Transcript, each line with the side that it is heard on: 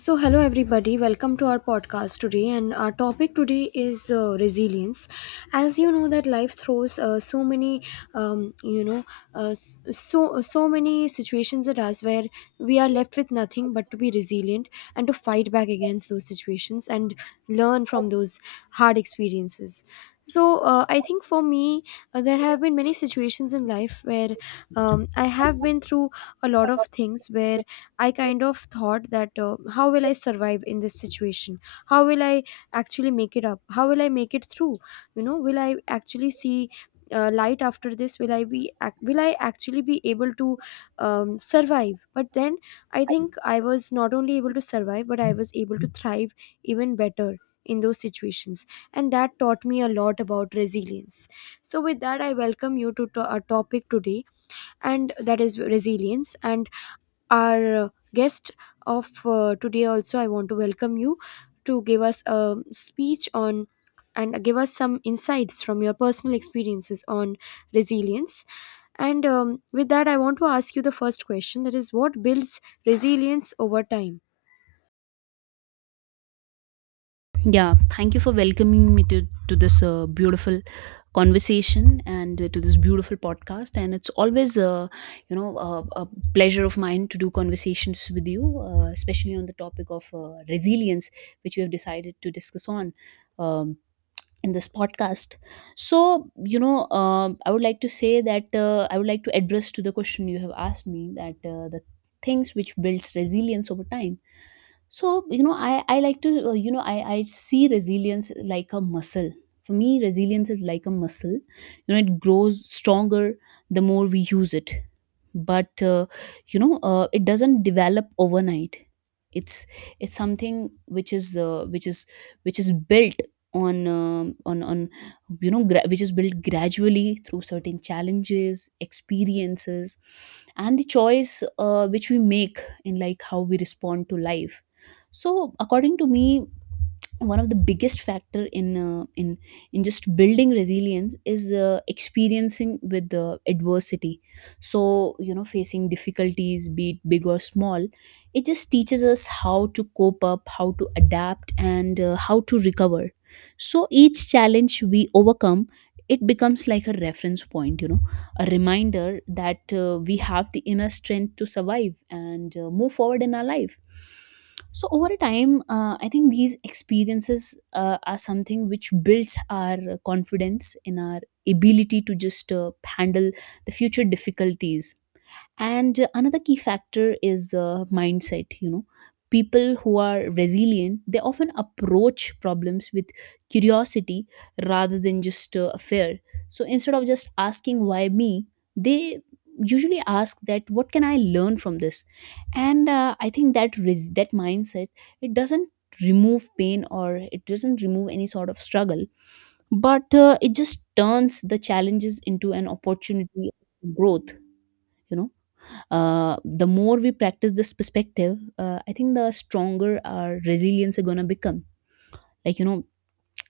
left: So, hello everybody, welcome to our podcast today. And our topic today is resilience. As you know, that life throws so many, um, you know, so many situations at us where we are left with nothing but to be resilient and to fight back against those situations and learn from those hard experiences. So, I think for me, there have been many situations in life where I have been through a lot of things where I kind of thought that how will I survive in this situation? How will I actually make it up? How will I make it through? Will I actually see light after this? Will I actually be able to survive? But then I think I was not only able to survive, but I was able to thrive even better in those situations, and that taught me a lot about resilience. So with that, I welcome you to a topic today, and that is resilience, and our guest of today. Also, I want to welcome you to give us a speech on and give us some insights from your personal experiences on resilience. And with that, I want to ask you the first question, that is, what builds resilience over time?
right: Yeah, thank you for welcoming me to this beautiful conversation and to this beautiful podcast. And it's always, a pleasure of mine to do conversations with you, especially on the topic of resilience, which we have decided to discuss on um, in this podcast. So, you know, I would like to say that I would like to address to the question you have asked me that the things which builds resilience over time. So you know, I like to, you know I see resilience like a muscle. For me, resilience is like a muscle, you know. It grows stronger the more we use it. But it doesn't develop overnight. it's it's something which is which is, which is built on on, which is built gradually through certain challenges, experiences, and the choice, which we make in like how we respond to life. So according to me, one of the biggest factor in in just building resilience is experiencing with the adversity. So you know, facing difficulties, be it big or small, it just teaches us how to cope up, how to adapt, and how to recover. So each challenge we overcome, it becomes like a reference point, you know, a reminder that we have the inner strength to survive and move forward in our life. So over a time I think these experiences are something which builds our confidence in our ability to just handle the future difficulties. And another key factor is mindset, you know. People who are resilient, they often approach problems with curiosity rather than just fear. So instead of just asking why me, they usually ask that what can I learn from this. And I think that mindset, it doesn't remove pain, or it doesn't remove any sort of struggle, but it just turns the challenges into an opportunity for growth, you know. The more we practice this perspective, I think the stronger our resilience are gonna become. Like you know,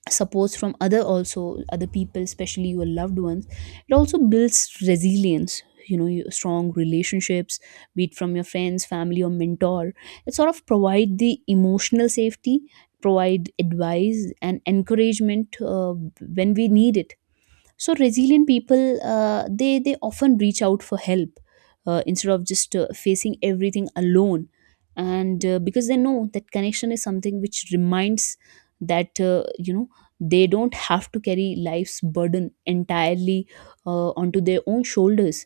right: supports from other people, especially your loved ones. It also builds resilience. You know, your strong relationships, be it from your friends, family, or mentor. It sort of provide the emotional safety, provide advice and encouragement when we need it. So resilient people, they often reach out for help instead of just facing everything alone. And because they know that connection is something which reminds that you know, they don't have to carry life's burden entirely onto their own shoulders.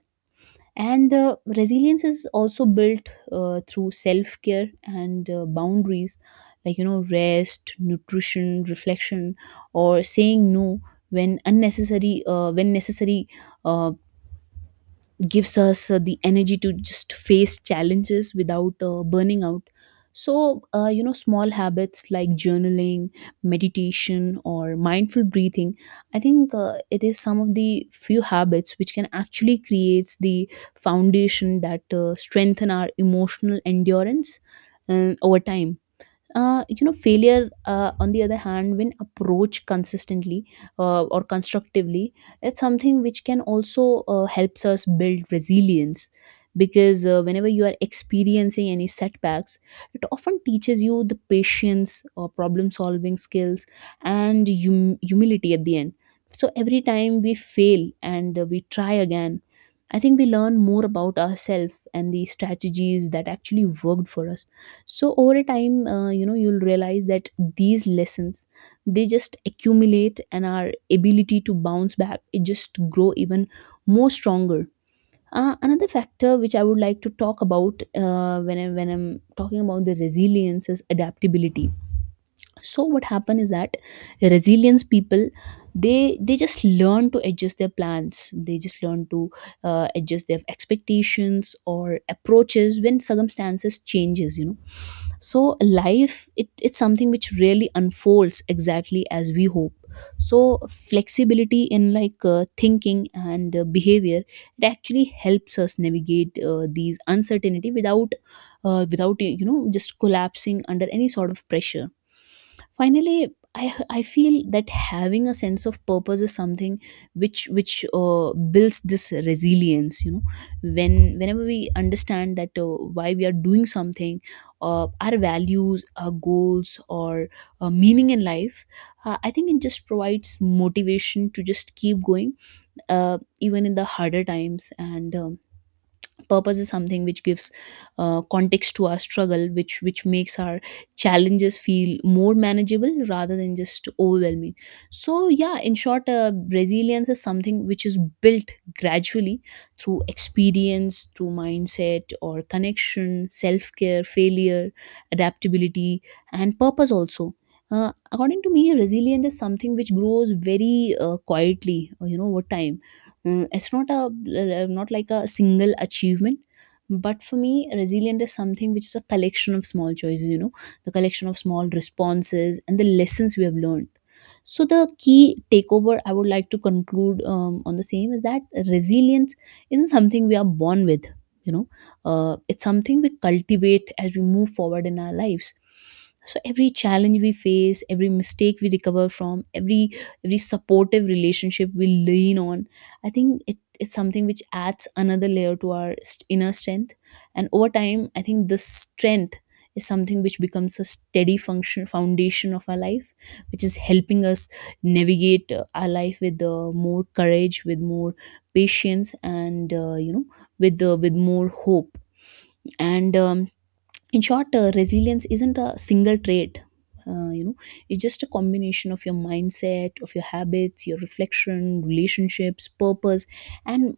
right: And resilience is also built through self care and boundaries. Like you know, rest, nutrition, reflection, or saying no when necessary, uh, gives us the energy to just face challenges without burning out. So you know, small habits like journaling, meditation, or mindful breathing, I think it is some of the few habits which can actually creates the foundation that strengthen our emotional endurance over time. You know, failure on the other hand, when approached consistently or constructively, it's something which can also helps us build resilience. Because whenever you are experiencing any setbacks, it often teaches you the patience or problem solving skills and humility at the end. So every time we fail and we try again, I think we learn more about ourselves and the strategies that actually worked for us. So over a time you know, you'll realize that these lessons, they just accumulate, and our ability to bounce back, it just grow even more stronger. Another factor which I would like to talk about, when I'm talking about the resilience, is adaptability. So what happened is that resilience people, they just learn to adjust their plans, they just learn to adjust their expectations or approaches when circumstances changes, you know. So life it's something which really unfolds exactly as we hope. So flexibility in like thinking and behavior, it actually helps us navigate these uncertainty without without you know, just collapsing under any sort of pressure. Finally, I feel that having a sense of purpose is something which builds this resilience, you know. When, whenever we understand that why we are doing something, our values, our goals, or meaning in life, I think it just provides motivation to just keep going even in the harder times. And purpose is something which gives context to our struggle, which makes our challenges feel more manageable rather than just overwhelming. So yeah, in short, resilience is something which is built gradually through experience, through mindset, or connection, self care, failure, adaptability, and purpose also. According to me, resilience is something which grows very quietly, you know, over time. Mm, it's not a not like a single achievement, but for me, resilient is something which is a collection of small choices, you know, the collection of small responses and the lessons we have learned. So the key takeover I would like to conclude on the same is that resilience isn't something we are born with, you know. It's something we cultivate as we move forward in our lives. So every challenge we face, every mistake we recover from, every supportive relationship we lean on, I think it's something which adds another layer to our inner strength. And over time, I think this strength is something which becomes a steady function foundation of our life, which is helping us navigate our life with more courage, with more patience, and you know, with more hope. And in short, resilience isn't a single trait, you know. It's just a combination of your mindset, of your habits, your reflection, relationships, purpose, and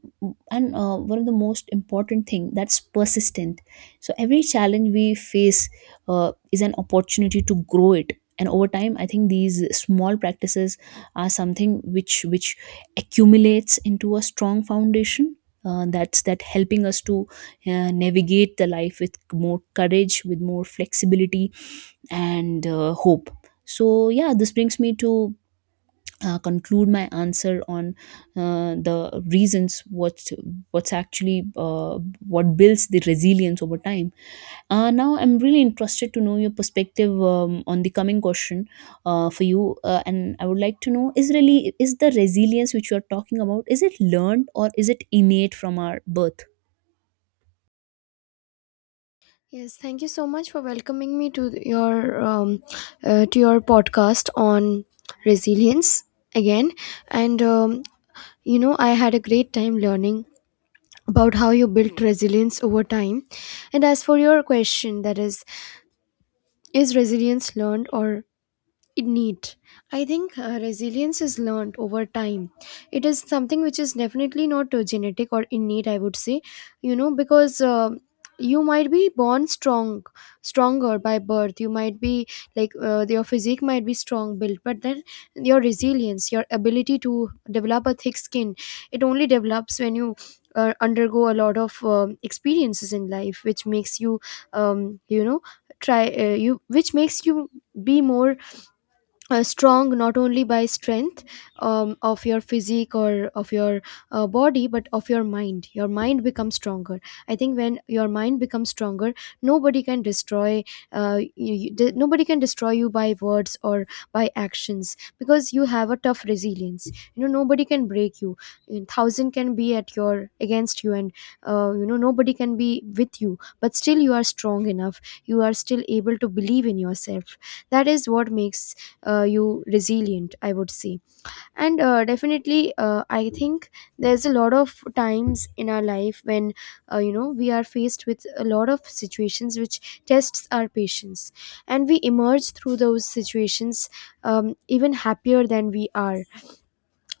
right: and one of the most important thing, that's persistent. So every challenge we face is an opportunity to grow it, and over time I think these small practices are something which accumulates into a strong foundation that helping us to navigate the life with more courage, with more flexibility, and hope. So yeah, this brings me to conclude my answer on the reasons what what's actually what builds the resilience over time. Now, I'm really interested to know your perspective on the coming question for you, and I would like to know, is the resilience which you are talking about, is it learned or is it innate from our birth?
left: Yes, thank you so much for welcoming me to your podcast on resilience again. And you know, I had a great time learning about how you built resilience over time. And as for your question, that is resilience learned or it neat? I think resilience is learned over time. It is something which is definitely not genetic or innate, I would say, you know, because you might be born strong, stronger by birth. You might be like your physique might be strong built, but then your resilience, your ability to develop a thick skin, it only develops when you. Undergo a lot of experiences in life which makes you you know try you which makes you be more strong, not only by strength of your physique or of your body, but of your mind. Your mind becomes stronger. I think when your mind becomes stronger, nobody can destroy nobody can destroy you by words or by actions, because you have a tough resilience. You know, nobody can break you. You thousand can be at your against you, and you know, nobody can be with you, but still you are strong enough, you are still able to believe in yourself. That is what makes you resilient, I would say. And definitely, I think there's a lot of times in our life when you know, we are faced with a lot of situations which tests our patience, and we emerge through those situations even happier than we are,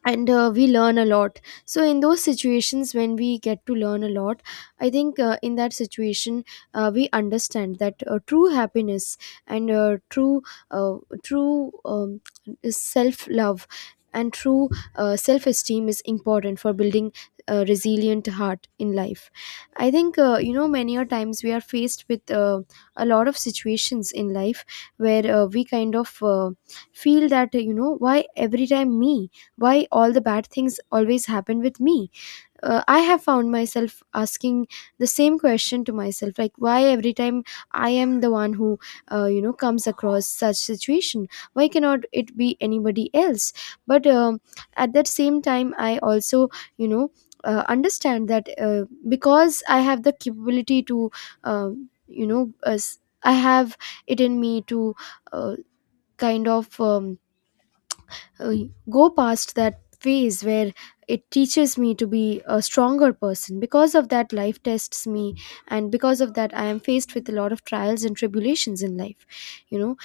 left: and we learn a lot. So in those situations when we get to learn a lot, I think in that situation, we understand that true happiness and uh, true self love and true self esteem is important for building a resilient heart in life. I think you know, many a times we are faced with a lot of situations in life where we kind of feel that, you know, why every time me, why all the bad things always happen with me. I have found myself asking the same question to myself, like why every time I am the one who you know, comes across such situation, why cannot it be anybody else? But at that same time, I also, you know, understand that because I have the capability to I have it in me to uh, kind of um, uh, go past that phase, where it teaches me to be a stronger person. Because of that, life tests me, and because of that, I am faced with a lot of trials and tribulations in life. You know,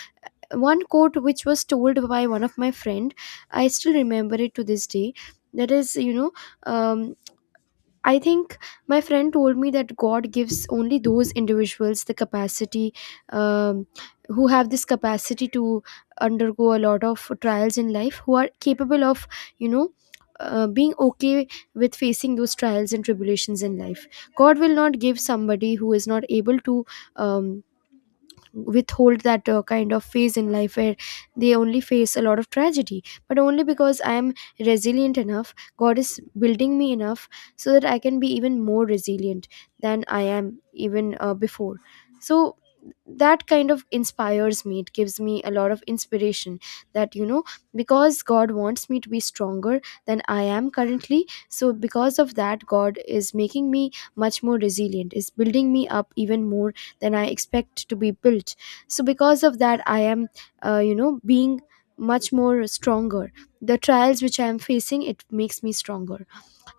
left: one quote which was told by one of my friend, I still remember it to this day, that is, you know, um, I think my friend told me that God gives only those individuals the capacity, um, who have this capacity to undergo a lot of trials in life, who are capable of, you know, being okay with facing those trials and tribulations in life. God will not give somebody who is not able to um, withhold that kind of phase in life where they only face a lot of tragedy. But only because I am resilient enough, God is building me enough so that I can be even more resilient than I am even before. So that kind of inspires me, it gives me a lot of inspiration, that, you know, because God wants me to be stronger than I am currently, so because of that, God is making me much more resilient, is building me up even more than I expect to be built. So because of that, I am you know, being much more stronger. The trials which I am facing, it makes me stronger.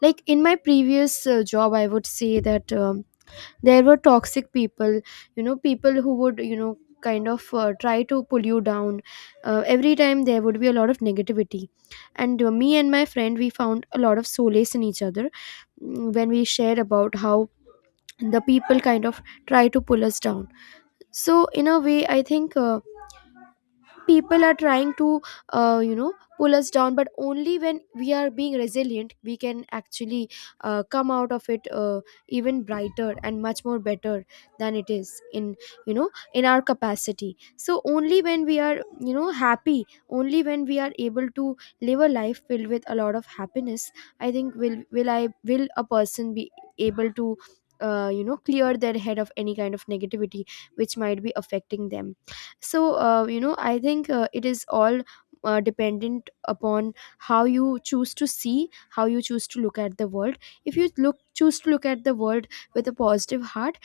left: Like in my previous job, I would say that there were toxic people, you know, people who would, you know, kind of try to pull you down. Every time there would be a lot of negativity, and me and my friend, we found a lot of solace in each other. Mm, when we shared about how the people kind of try to pull us down. So in a way, I think people are trying to you know, pull us down, but only when we are being resilient, we can actually come out of it even brighter and much more better than it is in, you know, in our capacity. So only when we are, you know, happy, only when we are able to live a life filled with a lot of happiness, I think will I will a person be able to you know, clear their head of any kind of negativity which might be affecting them. So you know, I think it is all dependent upon how you choose to see, how you choose to look at the world. If you look choose to look at the world with a positive heart,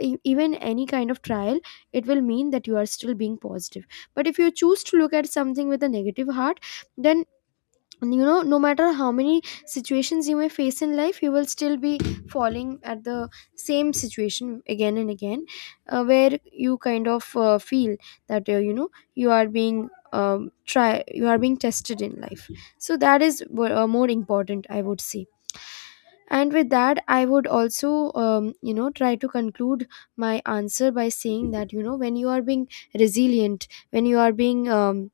left: even any kind of trial, it will mean that you are still being positive. But if you choose to look at something with a negative heart, then, and you know, no matter how many situations you may face in life, you will still be falling at the same situation again and again, where you kind of feel that you know, you are being try you are being tested in life. So that is more important, I would say. And with that, I would also, you know, try to conclude my answer by saying that, you know, when you are being resilient, when you are being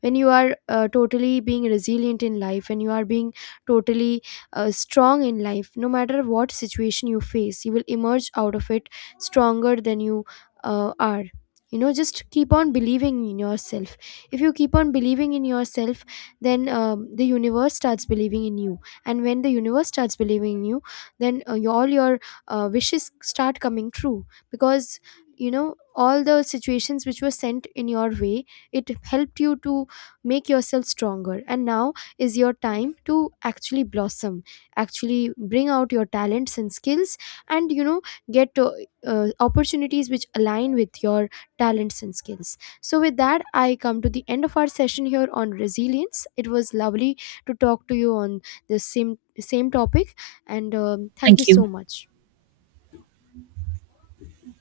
left: when you are totally being resilient in life, when you are being totally strong in life, no matter what situation you face, you will emerge out of it stronger than you are. You know, just keep on believing in yourself. If you keep on believing in yourself, then the universe starts believing in you, and when the universe starts believing in you, then all your wishes start coming true, because, you know, all the situations which were sent in your way, it helped you to make yourself stronger, and now is your time to actually blossom, actually bring out your talents and skills, and, you know, get opportunities which align with your talents and skills. So with that, I come to the end of our session here on resilience. It was lovely to talk to you on this same topic. And thank you
right: Thank you.
left: so much.